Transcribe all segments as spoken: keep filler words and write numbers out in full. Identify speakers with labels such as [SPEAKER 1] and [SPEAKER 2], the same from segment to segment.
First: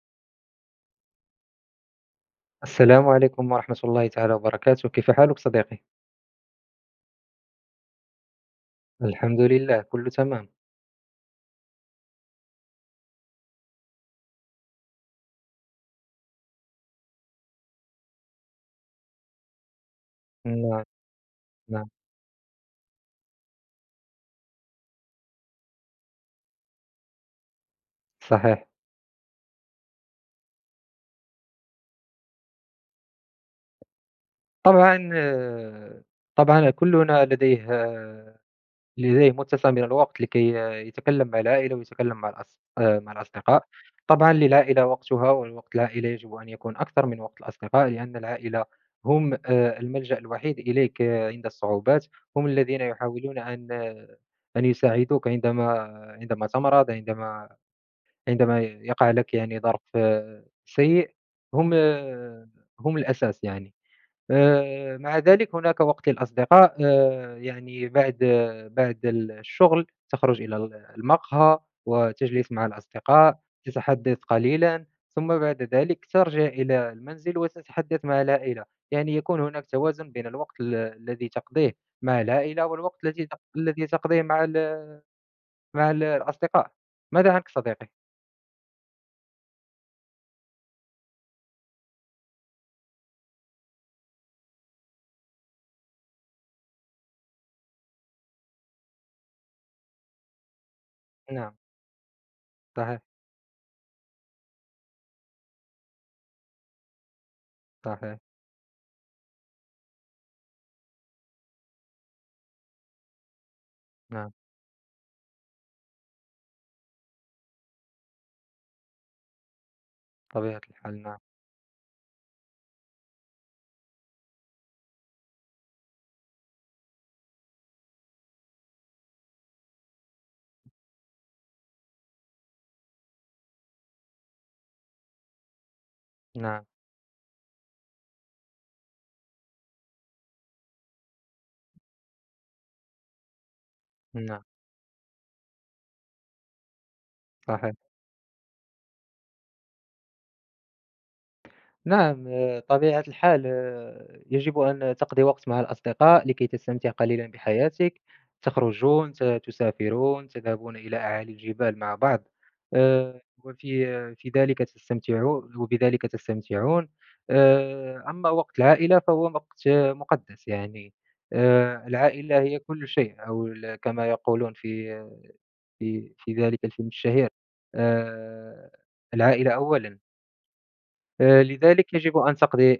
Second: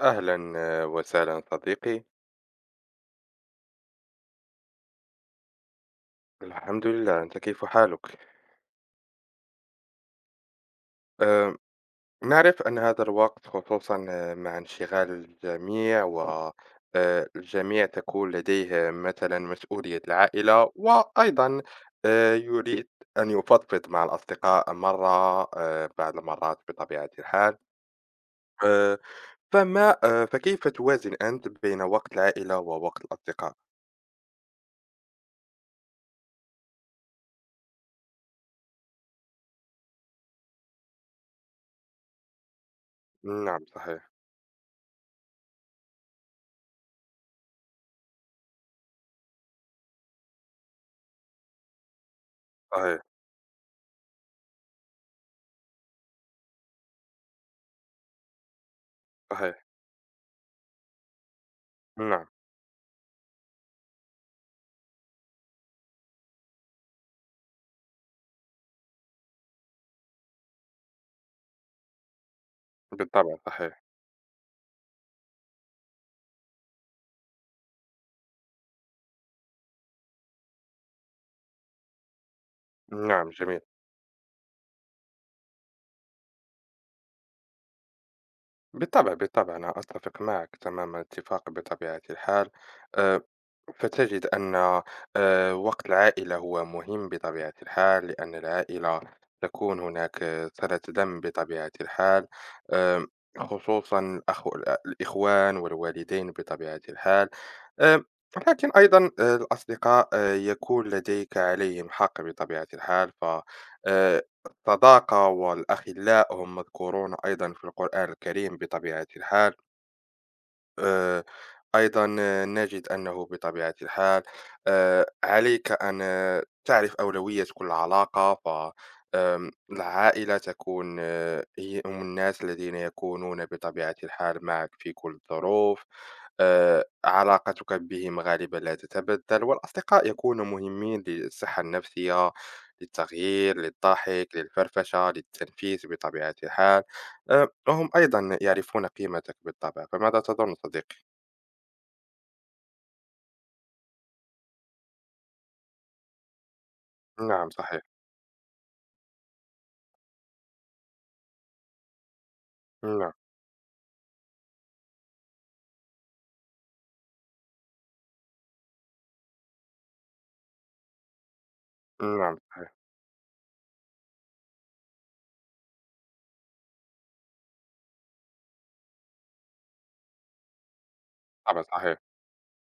[SPEAKER 1] أهلا آه، وسهلا صديقي.
[SPEAKER 2] السلام عليكم ورحمة الله تعالى وبركاته، كيف حالك صديقي؟
[SPEAKER 1] الحمد لله، أنت كيف حالك؟
[SPEAKER 2] الحمد لله كله تمام،
[SPEAKER 1] أه، نعرف أن هذا الوقت خصوصا آه، مع انشغال الجميع، والجميع تكون لديه مثلا مسؤولية العائلة،
[SPEAKER 2] نعم،
[SPEAKER 1] وأيضا
[SPEAKER 2] نعم،
[SPEAKER 1] أه، يريد أن يفضفض مع الأصدقاء مرة، أه، بعض المرات بطبيعة الحال.
[SPEAKER 2] صحيح،
[SPEAKER 1] أه، فما أه، فكيف توازن أنت بين وقت العائلة ووقت الأصدقاء؟
[SPEAKER 2] طبعًا آه، طبعًا كلنا لديه آه، لديه متسع من الوقت لكي آه، يتكلم مع العائلة ويتكلم مع الأص آه، مع
[SPEAKER 1] نعم،
[SPEAKER 2] الأصدقاء،
[SPEAKER 1] صحيح.
[SPEAKER 2] طبعًا للعائلة وقتها والوقت العائلة يجب أن يكون أكثر من وقت الأصدقاء، لأن العائلة هم آآ الملجأ الوحيد إليك آه، عند الصعوبات، هم الذين
[SPEAKER 1] صحيح،
[SPEAKER 2] يحاولون أن آه، أن يساعدوك عندما عندما تمرض، عندما عندما يقع لك يعني
[SPEAKER 1] صحيح.
[SPEAKER 2] ظرف آه، سيء. هم
[SPEAKER 1] نعم،
[SPEAKER 2] آه، هم الأساس يعني. آآ، مع ذلك هناك وقت للأصدقاء آآ، يعني بعد آه، بعد الشغل تخرج إلى ال المقهى وتجلس مع
[SPEAKER 1] بالطبع.
[SPEAKER 2] الأصدقاء،
[SPEAKER 1] صحيح.
[SPEAKER 2] تتحدث قليلًا، ثم بعد ذلك ترجع إلى المنزل وتتحدث مع العائلة، يعني يكون هناك توازن بين الوقت ال الذي تقضيه مع العائلة والوقت الذي
[SPEAKER 1] نعم،
[SPEAKER 2] تق
[SPEAKER 1] جميل.
[SPEAKER 2] الذي تقضيه مع ال مع ال الأصدقاء. ماذا عنك صديقي؟
[SPEAKER 1] بالطبع، بالطبع، أنا أتفق معك تمام الاتفاق بطبيعة الحال. آآ، فتجد أن آآ، وقت العائلة هو مهم بطبيعة الحال، لأن العائلة تكون هناك صلة دم
[SPEAKER 2] نعم،
[SPEAKER 1] بطبيعة الحال.
[SPEAKER 2] صحيح.
[SPEAKER 1] آمم، خصوصًا الأخ الأ الإخوان والوالدين بطبيعة الحال. آمم،
[SPEAKER 2] صحيح،
[SPEAKER 1] لكن أيضًا، آآ، الأصدقاء آآ، يكون لديك عليهم حق بطبيعة الحال. ف آآ
[SPEAKER 2] نعم،
[SPEAKER 1] الصداقة والأخلاء هم مذكورون أيضًا في القرآن الكريم بطبيعة الحال.
[SPEAKER 2] طبيعة الحال نعم،
[SPEAKER 1] آآ، أيضًا آه، نجد أنه بطبيعة الحال آآ، عليك أن آه، تعرف أولوية كل علاقة. ف آمم، العائلة تكون آه، هي هم الناس الذين يكونون بطبيعة الحال معك في كل الظروف.
[SPEAKER 2] نعم،
[SPEAKER 1] آآ، علاقتك بهم غالبًا لا تتبدل، والأصدقاء يكونوا مهمين للصحة النفسية، للتغيير، للضحك،
[SPEAKER 2] نعم،
[SPEAKER 1] للفرفشة، للتنفيس بطبيعة الحال. آآ
[SPEAKER 2] صحيح،
[SPEAKER 1] هم أيضًا يعرفون قيمتك بالطبع. فماذا تظُن صديقي؟
[SPEAKER 2] نعم، آه، طبيعة الحال آه، يجب أن تقضي وقت مع الأصدقاء لكي تستمتع قليلًا
[SPEAKER 1] نعم، صحيح.
[SPEAKER 2] بحياتك، تخرجون، ت تسافرون، تذهبون إلى أعالي الجبال مع بعض،
[SPEAKER 1] نعم.
[SPEAKER 2] آآ، وفي آه، في ذلك تستمتعون وبذلك تستمتعون، آآ، أما وقت العائلة فهو وقت آه، مقدس يعني، آآ،
[SPEAKER 1] نعم،
[SPEAKER 2] العائلة هي
[SPEAKER 1] صحيح.
[SPEAKER 2] كل شيء أو ال كما يقولون في في في ذلك الفيلم الشهير. آآ العائلة أولًا، آآ
[SPEAKER 1] طبعًا،
[SPEAKER 2] لذلك
[SPEAKER 1] صحيح.
[SPEAKER 2] يجب أن تقضي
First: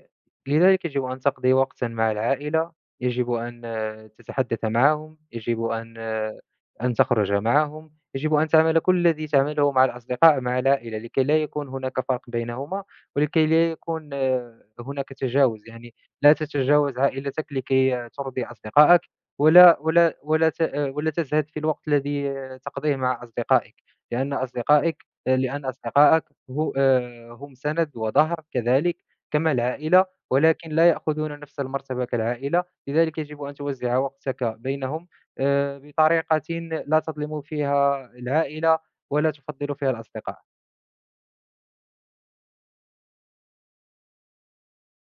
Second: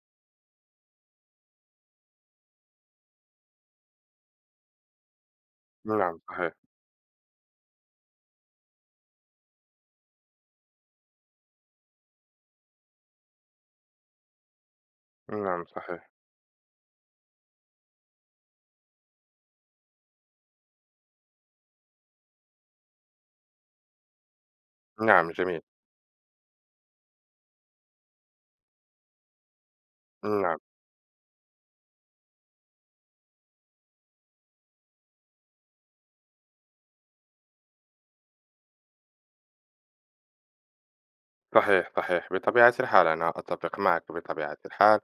[SPEAKER 2] لذلك يجب أن تقضي وقتًا مع العائلة، يجب أن آه، تتحدث معهم، يجب أن
[SPEAKER 1] نعم،
[SPEAKER 2] آه،
[SPEAKER 1] صحيح.
[SPEAKER 2] أن تخرج معهم، يجب أن تعمل كل الذي تعمله مع الأصدقاء مع العائلة لكي لا يكون هناك فرق بينهما، ولكي لا يكون آه، هناك
[SPEAKER 1] نعم،
[SPEAKER 2] تجاوز، يعني
[SPEAKER 1] صحيح.
[SPEAKER 2] لا تتجاوز عائلتك لكي آه، ترضي أصدقائك، ولا ولا ولا ت آه، ولا تزهد في الوقت الذي آه، تقضيه مع أصدقائك، لأن أصدقائك
[SPEAKER 1] نعم، جميل.
[SPEAKER 2] لأن أصدقائك هو آآ هم سند وظهر كذلك كما العائلة،
[SPEAKER 1] نعم،
[SPEAKER 2] ولكن لا يأخذون نفس المرتبة كالعائلة، لذلك يجب أن توزّع وقتك بينهم آآ بطريقة لا تظلم فيها العائلة ولا تفضّل فيها الأصدقاء.
[SPEAKER 1] صحيح، صحيح، بطبيعة الحال أنا أتّفق معك بطبيعة الحال.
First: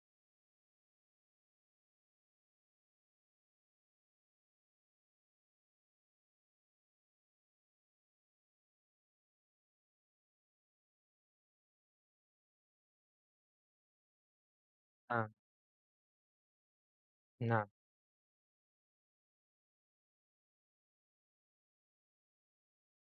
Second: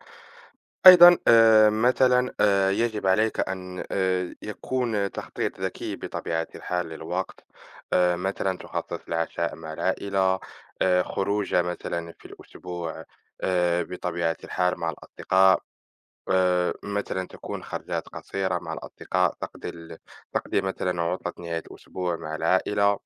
[SPEAKER 1] أيضًا آآ مثلًا آآ يجب عليك أن آآ يكون تخطيط ذكي بطبيعة الحال للوقت. آآ مثلًا تخصّص العشاء مع العائلة، آآ خروجة مثلًا في الأسبوع، آآ بطبيعة الحال مع
[SPEAKER 2] نعم،
[SPEAKER 1] الأصدقاء. آآ، مثلًا تكون
[SPEAKER 2] نعم،
[SPEAKER 1] خرجات قصيرة مع الأصدقاء، تقضي ال تقضي مثلًا عطلة نهاية الأسبوع مع العائلة.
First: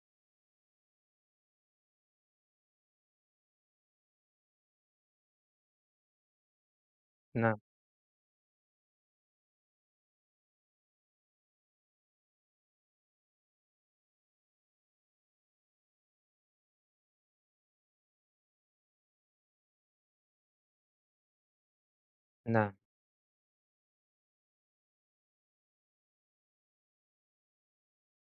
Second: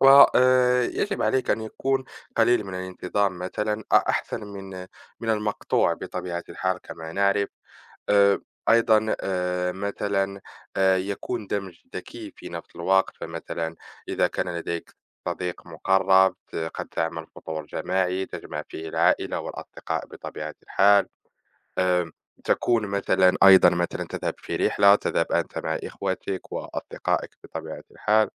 [SPEAKER 1] وآآ، يجب عليك أن يكون قليل من الانتظام مثلًا، أ أحسن من من المقطوع بطبيعة الحال كما نعرف.
[SPEAKER 2] نعم،
[SPEAKER 1] آآ، أيضًا آآ، مثلًا آآ، يكون دمج ذكي في نفس الوقت. فمثلًا إذا كان لديك صديق مقرب، ت قد تعمل فطور جماعي تجمع فيه العائلة والأصدقاء بطبيعة الحال. آمم،
[SPEAKER 2] نعم،
[SPEAKER 1] تكون مثلًا أيضًا مثلًا تذهب في رحلة، تذهب أنت مع إخوتك وأصدقائك بطبيعة الحال.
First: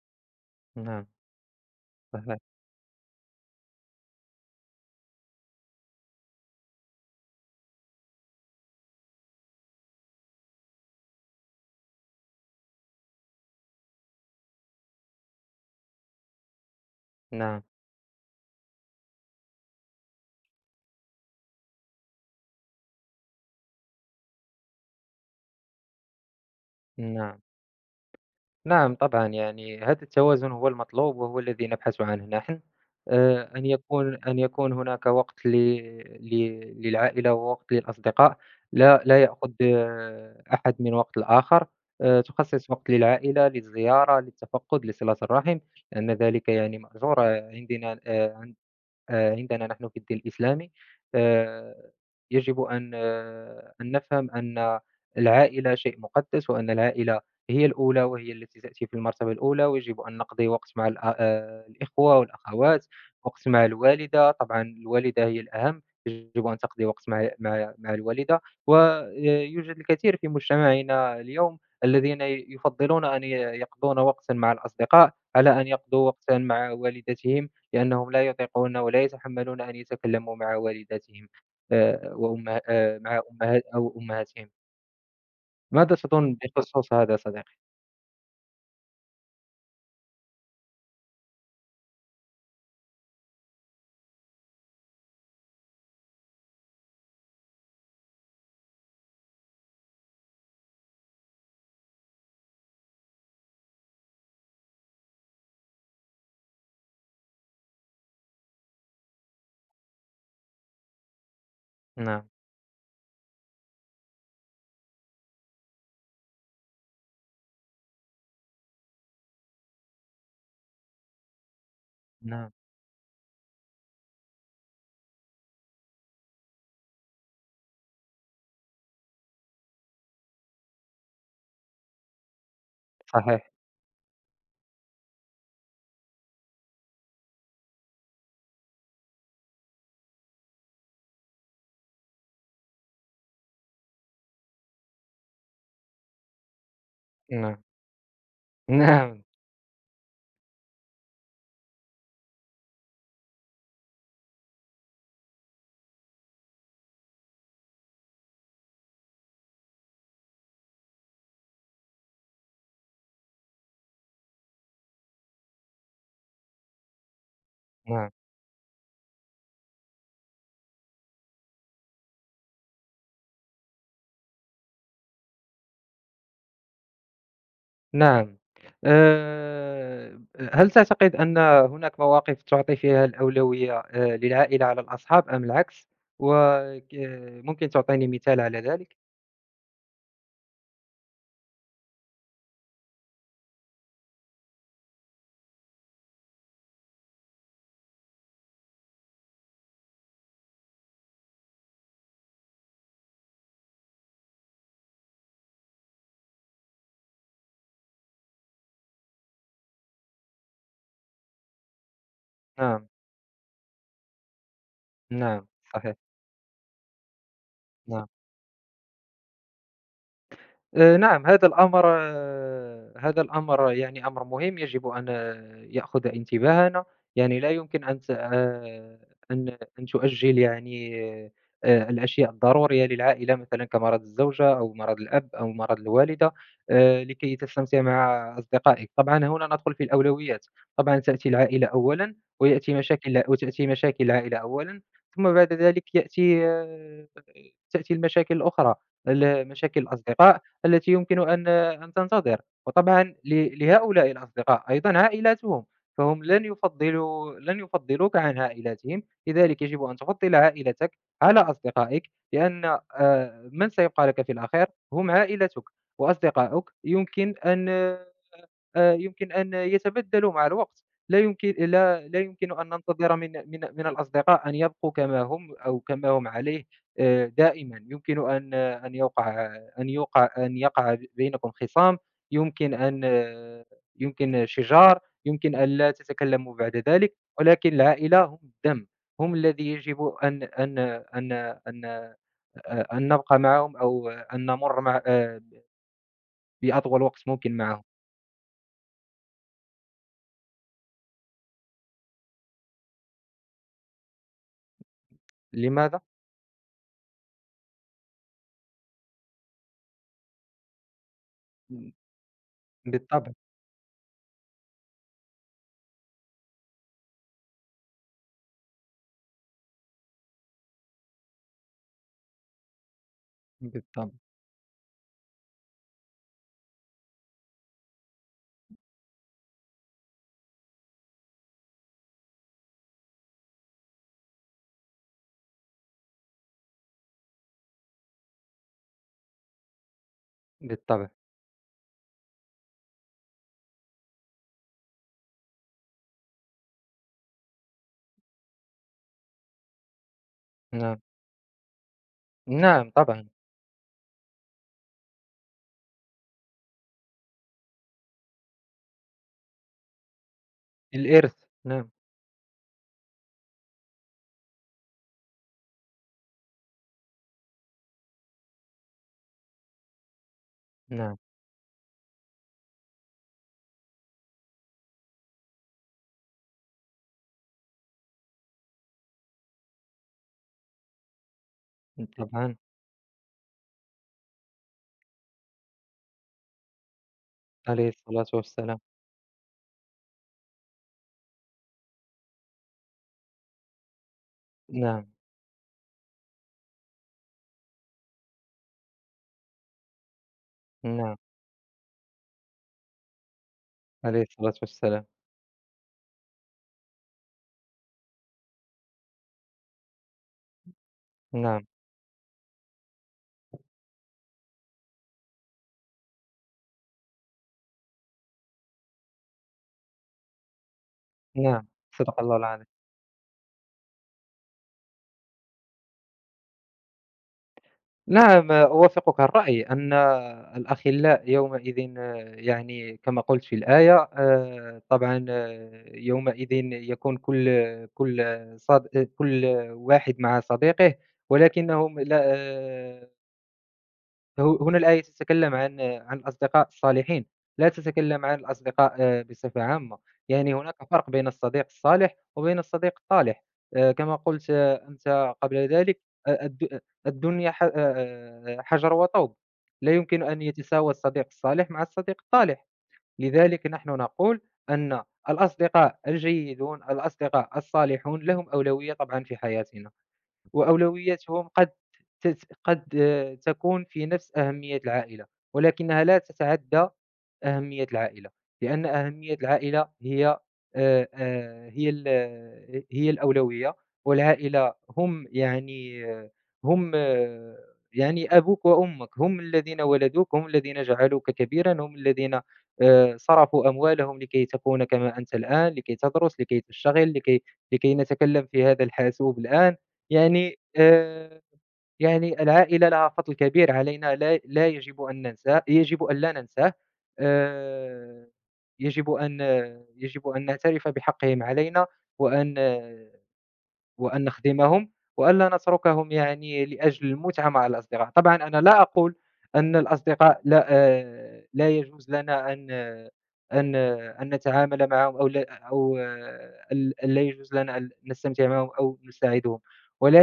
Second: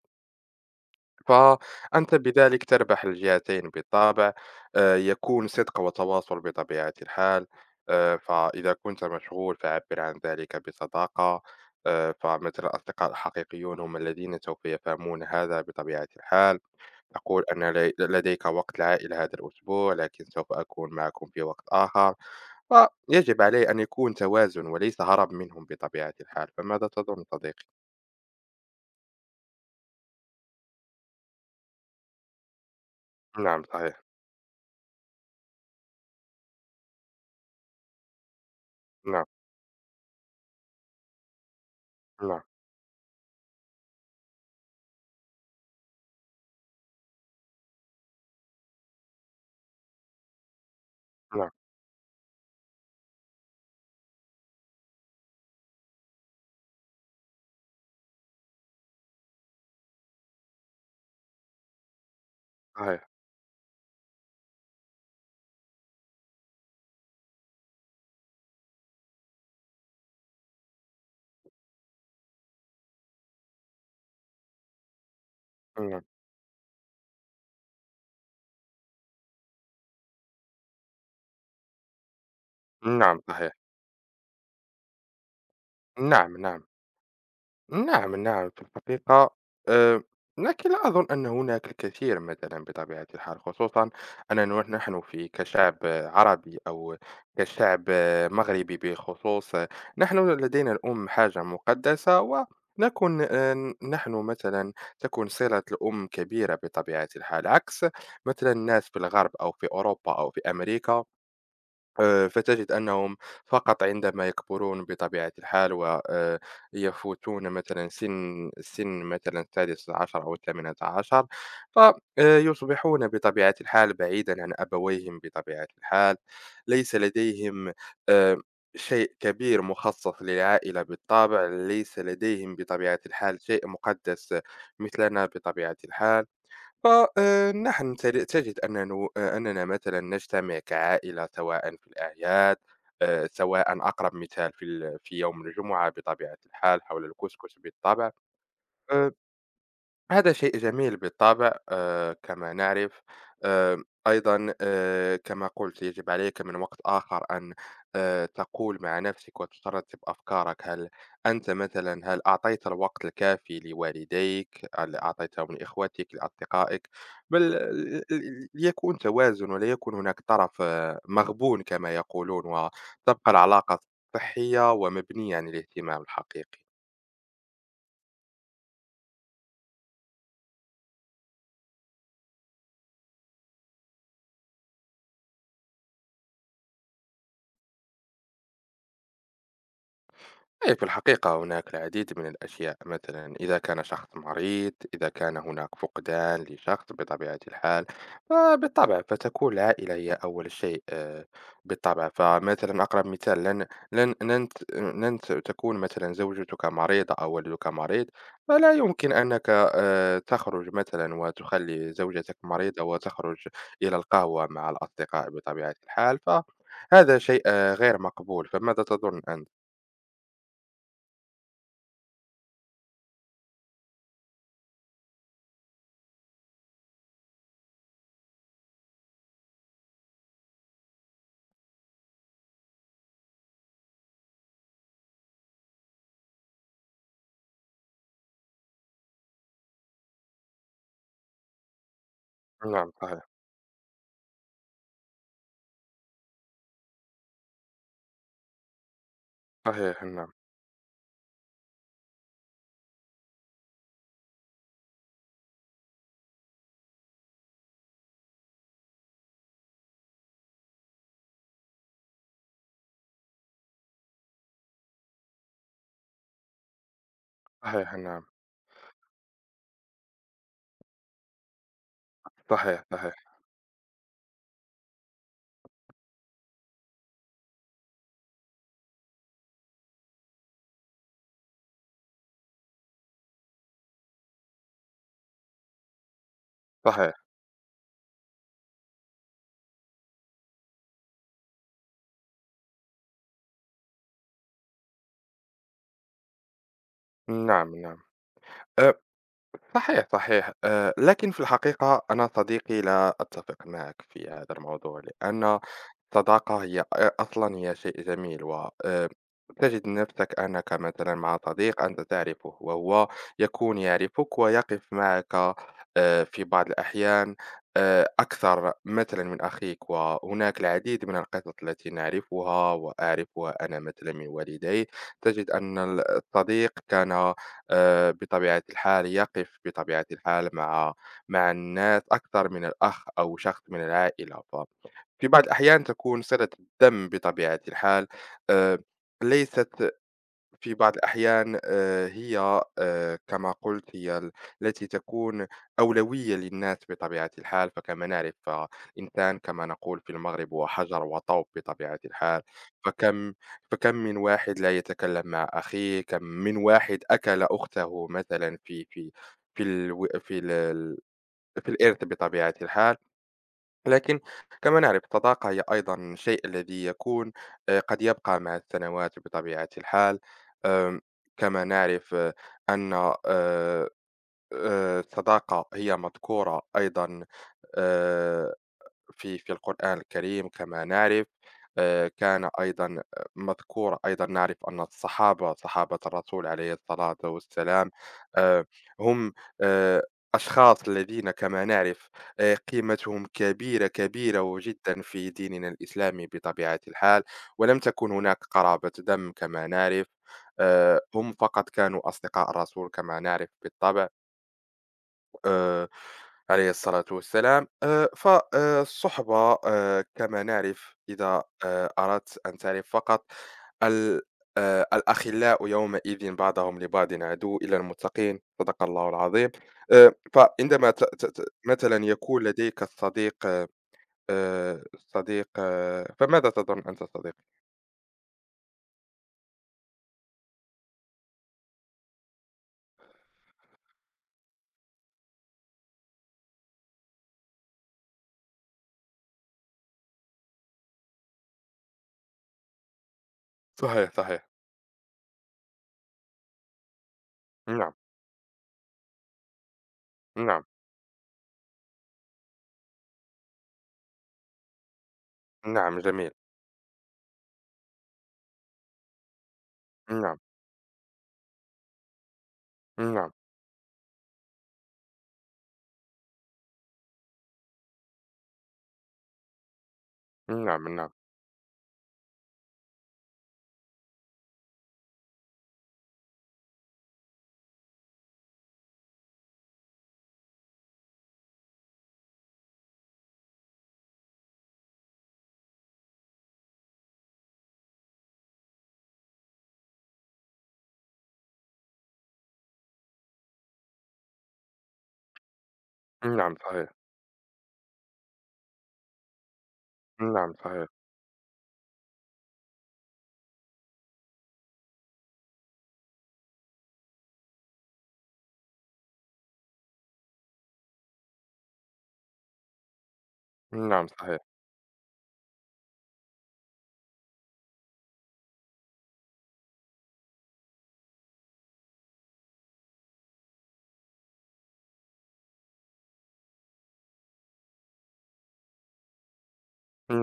[SPEAKER 2] نعم،
[SPEAKER 1] فأنت
[SPEAKER 2] صحيح،
[SPEAKER 1] بذلك تربح الجهتين بالطبع. آآ، يكون صدق وتواصل بطبيعة الحال. آآ، فإذا كنت مشغول فعبّر عن ذلك بصداقة. آآ، فمثلًا الأصدقاء الحقيقيون هم الذين سوف يفهمون هذا بطبيعة الحال، تقول
[SPEAKER 2] نعم،
[SPEAKER 1] أن لي لديك وقت العائلة هذا الأسبوع، لكن سوف أكون معكم في وقت آخر. فيجب عليه أن يكون توازن وليس هرب منهم بطبيعة الحال. فماذا تظن
[SPEAKER 2] نعم.
[SPEAKER 1] صديقي؟
[SPEAKER 2] نعم طبعا يعني هذا التوازن هو المطلوب وهو الذي نبحث عنه نحن، آه،
[SPEAKER 1] نعم،
[SPEAKER 2] أن
[SPEAKER 1] صحيح.
[SPEAKER 2] يكون أن يكون هناك وقت ل... ل... للعائلة ووقت للأصدقاء، لا لا
[SPEAKER 1] نعم،
[SPEAKER 2] يأخذ آه، أحد من وقت الآخر، آه،
[SPEAKER 1] نعم،
[SPEAKER 2] تخصص وقت للعائلة للزيارة للتفقد لصلة الرحم لأن ذلك يعني مأجور عندنا آه، آآ عندنا نحن في الدين الإسلامي.
[SPEAKER 1] نعم،
[SPEAKER 2] آآ يجب أن آه، أن نفهم أن العائلة شيء مقدس، وأن العائلة هي الأولى وهي التي تأتي في المرتبة الأولى، ويجب أن نقضي وقت مع الأ آآ الإخوة والأخوات،
[SPEAKER 1] صحيح.
[SPEAKER 2] وقت مع الوالدة، طبعًا الوالدة هي الأهم، يجب أن تقضي وقت مع مع مع الوالدة، ويوجد الكثير في مجتمعنا اليوم الذين يفضلون أن ي يقضون وقتًا مع الأصدقاء على أن
[SPEAKER 1] نعم،
[SPEAKER 2] يقضوا وقتًا مع والدتهم. لأنهم لا يطيقون ولا يتحملون أن يتكلموا مع والداتهم آآ وأمها آآ
[SPEAKER 1] نعم،
[SPEAKER 2] مع
[SPEAKER 1] صحيح.
[SPEAKER 2] أمها أو أمهاتهم. ماذا تظن
[SPEAKER 1] نعم، نعم.
[SPEAKER 2] بخصوص هذا صديقي؟
[SPEAKER 1] نعم، نعم، في الحقيقة آآ، لكن لا أظن أن هناك الكثير مثلًا بطبيعة الحال، خصوصًا أننا نحن في كشعب عربي أو كشعب مغربي بخصوص. نحن لدينا الأم حاجة مقدسة، ونكون آآ، نحن مثلًا تكون صلة الأم كبيرة بطبيعة الحال، عكس مثلًا الناس في الغرب أو في أوروبا أو في أمريكا. آآ،
[SPEAKER 2] نعم،
[SPEAKER 1] فتجد أنهم فقط عندما يكبرون بطبيعة الحال و آآ، يفوتون مثلًا سن سن مثلًا السادس عشر أو الثامنة عشر. ف آآ،
[SPEAKER 2] نعم،
[SPEAKER 1] يصبحون بطبيعة الحال بعيدًا عن أبويهم بطبيعة الحال. ليس لديهم آآ، شيء كبير مخصص للعائلة بالطبع، ليس لديهم بطبيعة الحال
[SPEAKER 2] صحيح،
[SPEAKER 1] شيء مقدس مثلنا بطبيعة الحال. فنحن تجد أننا أننا مثلا نجتمع كعائلة، سواء في الأعياد، آه، سواء أقرب مثال في ال- في يوم الجمعة بطبيعة الحال حول الكسكس
[SPEAKER 2] نعم،
[SPEAKER 1] بالطبع.
[SPEAKER 2] نعم،
[SPEAKER 1] هذا شيء جميل بالطبع، آه، كما نعرف. آه، أيضا آه، كما قلت يجب عليك من وقت آخر أن آه، تقول مع نفسك وترتب أفكارك: هل أنت مثلا، هل أعطيت الوقت الكافي لوالديك، هل أعطيته من إخوتك لأصدقائك. بل
[SPEAKER 2] نعم،
[SPEAKER 1] يكون توازن، ولا يكون هناك طرف آه، مغبون كما يقولون، وتبقى العلاقة صحية ومبنية عن الاهتمام الحقيقي.
[SPEAKER 2] نعم. آآ هل تعتقد أن هناك مواقف تعطي فيها الأولوية آآ للعائلة على الأصحاب أم العكس؟ وك ممكن تعطيني مثال على ذلك؟
[SPEAKER 1] أي في الحقيقة هناك العديد من الأشياء، مثلا إذا كان شخص مريض، إذا كان هناك فقدان لشخص بطبيعة الحال، فبالطبع فتكون العائلة هي أول شيء. آه، بالطبع فمثلا أقرب مثال، لن لن لن ت- لن ت- تكون مثلا زوجتك مريضة أو ولدك مريض. فلا يمكن أنك آه، تخرج مثلا وتخلي زوجتك مريضة
[SPEAKER 2] نعم،
[SPEAKER 1] وتخرج إلى القهوة مع الأصدقاء
[SPEAKER 2] نعم،
[SPEAKER 1] بطبيعة
[SPEAKER 2] صحيح،
[SPEAKER 1] الحال. فهذا شيء آه، غير
[SPEAKER 2] نعم.
[SPEAKER 1] مقبول. فماذا تظن أنت؟
[SPEAKER 2] آآ نعم، هذا الأمر آه، هذا الأمر يعني أمر مهم يجب أن آه، يأخذ انتباهنا، يعني لا يمكن أن ت آآ أن أن تؤجّل يعني آآ الأشياء الضرورية للعائلة مثلًا كمرض الزوجة أو مرض الأب أو مرض الوالدة آآ لكي تستمتع مع أصدقائك، طبعًا هنا ندخل في الأولويات، طبعًا تأتي العائلة أولًا، ويأتي
[SPEAKER 1] نعم،
[SPEAKER 2] مشاكل
[SPEAKER 1] صحيح،
[SPEAKER 2] وتأتي مشاكل العائلة أولًا، ثم بعد ذلك يأتي آه، تأتي المشاكل الأخرى، ال مشاكل
[SPEAKER 1] صحيح. نعم،
[SPEAKER 2] الأصدقاء التي يمكن أن أن تنتظر. وطبعًا ل لهؤلاء الأصدقاء أيضًا عائلاتهم، فهم لن يفضّلوا لن يفضّلوك عن عائلاتهم، لذلك يجب أن تفضّل عائلتك على أصدقائك، لأن آآ من سيبقى لك في الأخير هم عائلتك، وأصدقاؤك يمكن
[SPEAKER 1] صحيح.
[SPEAKER 2] أن
[SPEAKER 1] نعم،
[SPEAKER 2] آآ يمكن أن يتبدّلوا مع الوقت، لا يمكن لا لا يمكن أن
[SPEAKER 1] صحيح، صحيح،
[SPEAKER 2] ننتظر من من من الأصدقاء أن يبقوا كما هم أو كما هم عليه آآ دائمًا، يمكن أن أن يوقع أن يوقع أن يقع بينكم خِصام، يمكن أن آه، يمكن شِجار، يمكن أن لا تتكلّموا بعد
[SPEAKER 1] صحيح.
[SPEAKER 2] ذلك، ولكن العائلة هم الدم، هم الذي يجب أن أن أن أن آآ أن نبقى معهم أو آه، أن نمُر مع آآ بأطول وقت ممكن
[SPEAKER 1] نعم،
[SPEAKER 2] معهم.
[SPEAKER 1] نعم. آآ، صحيح، صحيح. آآ، لكن في الحقيقة أنا صديقي لا أتفق معك في هذا الموضوع، لأن
[SPEAKER 2] لماذا؟
[SPEAKER 1] الصداقة هي أ أصلًا هي شيء جميل، و آآ، تجد نفسك أنك مثلًا مع صديق أنت تعرفه وهو
[SPEAKER 2] بالطبع.
[SPEAKER 1] يكون يعرفك ويقف معك آآ، في بعض الأحيان آآ، أكثر مثلًا من أخيك. وهناك العديد من القصص التي نعرفها وأعرفها أنا
[SPEAKER 2] بالطبع،
[SPEAKER 1] مثلًا من والدي. تجد أن ال الصديق كان آآ بطبيعة الحال يقف بطبيعة الحال مع مع الناس أكثر من الأخ أو شخص من العائلة. ففي بعض الأحيان تكون صلة الدم بطبيعة الحال آآ ليست في بعض
[SPEAKER 2] بالطبع،
[SPEAKER 1] الأحيان، آه، هي آه، كما قلت هي ال- التي تكون أولوية للناس بطبيعة الحال. فكما نعرف فالإنسان كما نقول في المغرب هو
[SPEAKER 2] نعم،
[SPEAKER 1] حجر وطوب بطبيعة الحال.
[SPEAKER 2] نعم طبعًا،
[SPEAKER 1] فكم فكم من واحد لا يتكلم مع أخيه، كم من واحد أكل أخته مثلا في في في الو- في ال-
[SPEAKER 2] الإرث،
[SPEAKER 1] في
[SPEAKER 2] نعم،
[SPEAKER 1] الإرث بطبيعة الحال. لكن كما نعرف الطاقة هي أيضا الشيء الذي يكون، آه، قد يبقى مع السنوات بطبيعة الحال. آم،
[SPEAKER 2] نعم،
[SPEAKER 1] كما نعرف آه، أن آه، آه، الصداقة هي مذكورة أيضا آه، في في القرآن الكريم كما نعرف. آه، كان
[SPEAKER 2] طبعًا،
[SPEAKER 1] أيضا آه، مذكور أيضا. نعرف أن الصحابة صحابة الرسول عليه الصلاة
[SPEAKER 2] عليه
[SPEAKER 1] والسلام،
[SPEAKER 2] الصلاة
[SPEAKER 1] آه،
[SPEAKER 2] والسلام،
[SPEAKER 1] هم آه، أشخاص الذين كما نعرف آه، قيمتهم كبيرة كبيرة جدا
[SPEAKER 2] نعم،
[SPEAKER 1] في ديننا الإسلامي بطبيعة الحال. ولم تكن هناك قرابة دم كما نعرف. آه،
[SPEAKER 2] نعم،
[SPEAKER 1] هم فقط كانوا أصدقاء الرسول كما نعرف بالطبع.
[SPEAKER 2] عليه الصلاة والسلام،
[SPEAKER 1] آآ عليه الصلاة والسلام. آآ ف آآ الصُحبة، آآ كما نعرف، إذا
[SPEAKER 2] نعم،
[SPEAKER 1] آآ أردت أن تعرف فقط ال آآ "الأخلاء يومئذ بعضهم لبعض عدو إلا المتقين." صدق الله العظيم. آآ فعندما ت ت ت
[SPEAKER 2] نعم،
[SPEAKER 1] مثلًا
[SPEAKER 2] صدق الله
[SPEAKER 1] يكون
[SPEAKER 2] العظيم،
[SPEAKER 1] لديك صديق، آآ صديق. آه، فماذا تظُن أنت صديقي؟
[SPEAKER 2] نعم، أوافقك الرأي أن الأخلاء يومئذ آه، يعني كما قلت في الآية آآ، طبعًا آه، يومئذ يكون كل كل صد كل واحد مع صديقه، ولكنهم لا آه،
[SPEAKER 1] صحيح، صحيح.
[SPEAKER 2] هو- هنا الآية تتكلم عن عن الأصدقاء الصالحين، لا
[SPEAKER 1] نعم،
[SPEAKER 2] تتكلم عن الأصدقاء آآ، بصفة عامة، يعني
[SPEAKER 1] نعم.
[SPEAKER 2] هناك فرق بين الصديق الصالح وبين الصديق الطالح، آآ، كما قلت آه، أنت قبل
[SPEAKER 1] نعم،
[SPEAKER 2] ذلك،
[SPEAKER 1] جميل.
[SPEAKER 2] آآ، الد الدنيا ح آآ، حجر وطوب، لا يمكن
[SPEAKER 1] نعم،
[SPEAKER 2] أن يتساوى الصديق الصالح مع الصديق الطالح،
[SPEAKER 1] نعم،
[SPEAKER 2] لذلك نحن نقول أن الأصدقاء الجيدون، الأصدقاء الصالحون لهم أولوية طبعًا في حياتنا.
[SPEAKER 1] نعم، نعم.
[SPEAKER 2] وأولوياتهم قد تت قد آه، تكون في نفس أهمية العائلة، ولكنها لا تتعدى أهمية العائلة، لأن أهمية العائلة هي آآ، آآ، هي ال هي الأولوية، والعائلة هم يعني آه، هم آه، يعني أبوك وأمك، هم الذين ولدوك، هم الذين جعلوك كبيرًا، هم الذين آآ، صرفوا أموالهم لكي تكون كما أنت الآن، لكي تدرس،
[SPEAKER 1] نعم،
[SPEAKER 2] لكي
[SPEAKER 1] صحيح.
[SPEAKER 2] تشتغل، لكي لكي نتكلم في هذا الحاسوب الآن.
[SPEAKER 1] نعم،
[SPEAKER 2] يعني
[SPEAKER 1] صحيح.
[SPEAKER 2] آآ يعني العائلة لها فضل كبير علينا، لا لا يجب أن ننساه، يجب أن لا ننساه، آآ يجب أن يجب أن نعترف بحقهم علينا، وأن
[SPEAKER 1] نعم،
[SPEAKER 2] وأن
[SPEAKER 1] صحيح.
[SPEAKER 2] نخدمهم وألا نتركهم يعني لأجل المتعة مع الأصدقاء. طبعًا أنا لا أقول أن الأصدقاء لا آآ لا يجوز لنا أن أن أن نتعامل معهم أو لا أو آه، ال لا يجوز لنا أن نستمتع معهم أو نساعدهم،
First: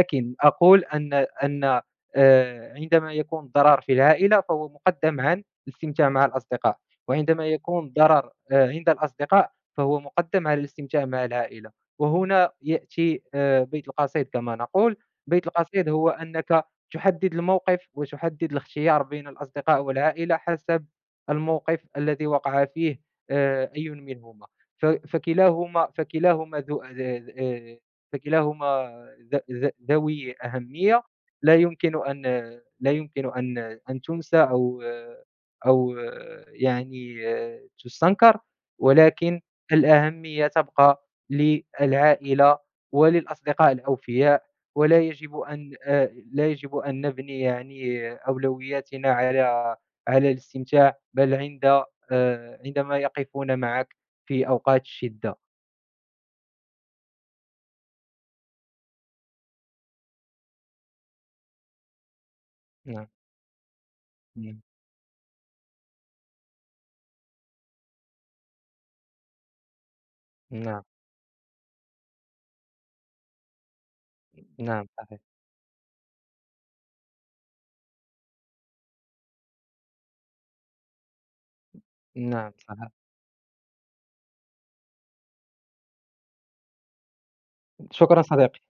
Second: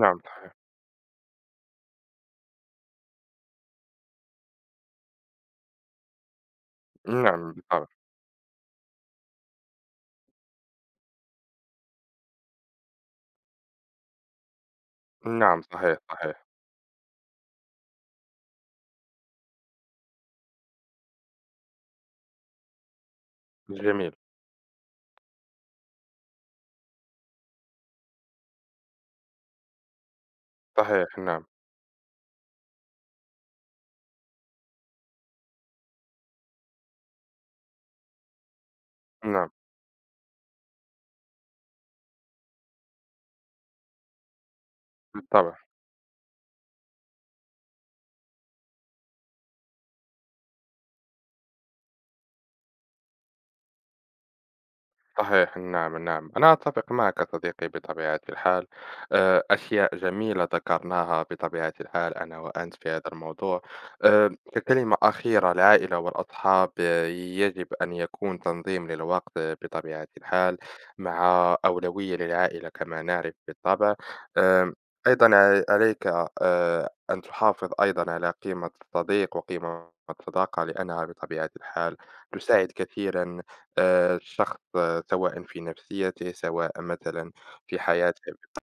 [SPEAKER 1] نعم، صحيح.
[SPEAKER 2] أقول أن أن آآ عندما يكون ضرر في العائلة فهو مُقدَّم عن الاستمتاع مع الأصدقاء، وعندما
[SPEAKER 1] نعم، بالطبع.
[SPEAKER 2] يكون ضرر آآ عند الأصدقاء فهو مُقدَّم على الاستمتاع مع العائلة، وهنا يأتي آآ بيت القصيد كما نقول، بيت
[SPEAKER 1] نعم،
[SPEAKER 2] القصيد
[SPEAKER 1] صحيح،
[SPEAKER 2] هو
[SPEAKER 1] صحيح،
[SPEAKER 2] أنك تحدد الموقف وتحدد الاختيار بين الأصدقاء والعائلة حسب الموقف الذي وقع فيه. آآ أي
[SPEAKER 1] جميل،
[SPEAKER 2] منهما، ف فكلاهما فكلاهما ذو آآ فكلاهما ذ ذ ذوي أهمية،
[SPEAKER 1] صحيح. نعم،
[SPEAKER 2] لا يمكن أن لا يمكن أن أن تُنسى أو أو آه، يعني آه، تُستنكر، ولكن
[SPEAKER 1] نعم،
[SPEAKER 2] الأهمية تبقى للعائلة وللأصدقاء الأوفياء، ولا يجب
[SPEAKER 1] بالطبع.
[SPEAKER 2] أن آآ، لا يجب أن نبني يعني أولوياتنا على على الاستمتاع، بل عند آآ، عندما يقفون معك في أوقات الشدة.
[SPEAKER 1] صحيح. نعم، نعم، أنا أتفق معك صديقي بطبيعة الحال. آه، أشياء جميلة ذكرناها بطبيعة الحال أنا وأنت في هذا
[SPEAKER 2] نعم،
[SPEAKER 1] الموضوع. آه،
[SPEAKER 2] نعم،
[SPEAKER 1] ككلمة أخيرة، العائلة والأصحاب آه، يجب أن يكون تنظيم للوقت آه، بطبيعة الحال،
[SPEAKER 2] نعم،
[SPEAKER 1] مع أولوية للعائلة كما نعرف بالطبع. آم،
[SPEAKER 2] نعم صحيح،
[SPEAKER 1] أيضا ع- عليك آه، أن تحافظ أيضا على قيمة الصديق وقيمة الصداقة، لأنها بطبيعة الحال
[SPEAKER 2] نعم
[SPEAKER 1] تساعد
[SPEAKER 2] صحيح.
[SPEAKER 1] كثيرا آآ الشخص، آه، سواءً في نفسيته، سواء مثلًا في
[SPEAKER 2] شكرًا
[SPEAKER 1] حياته
[SPEAKER 2] صديقي.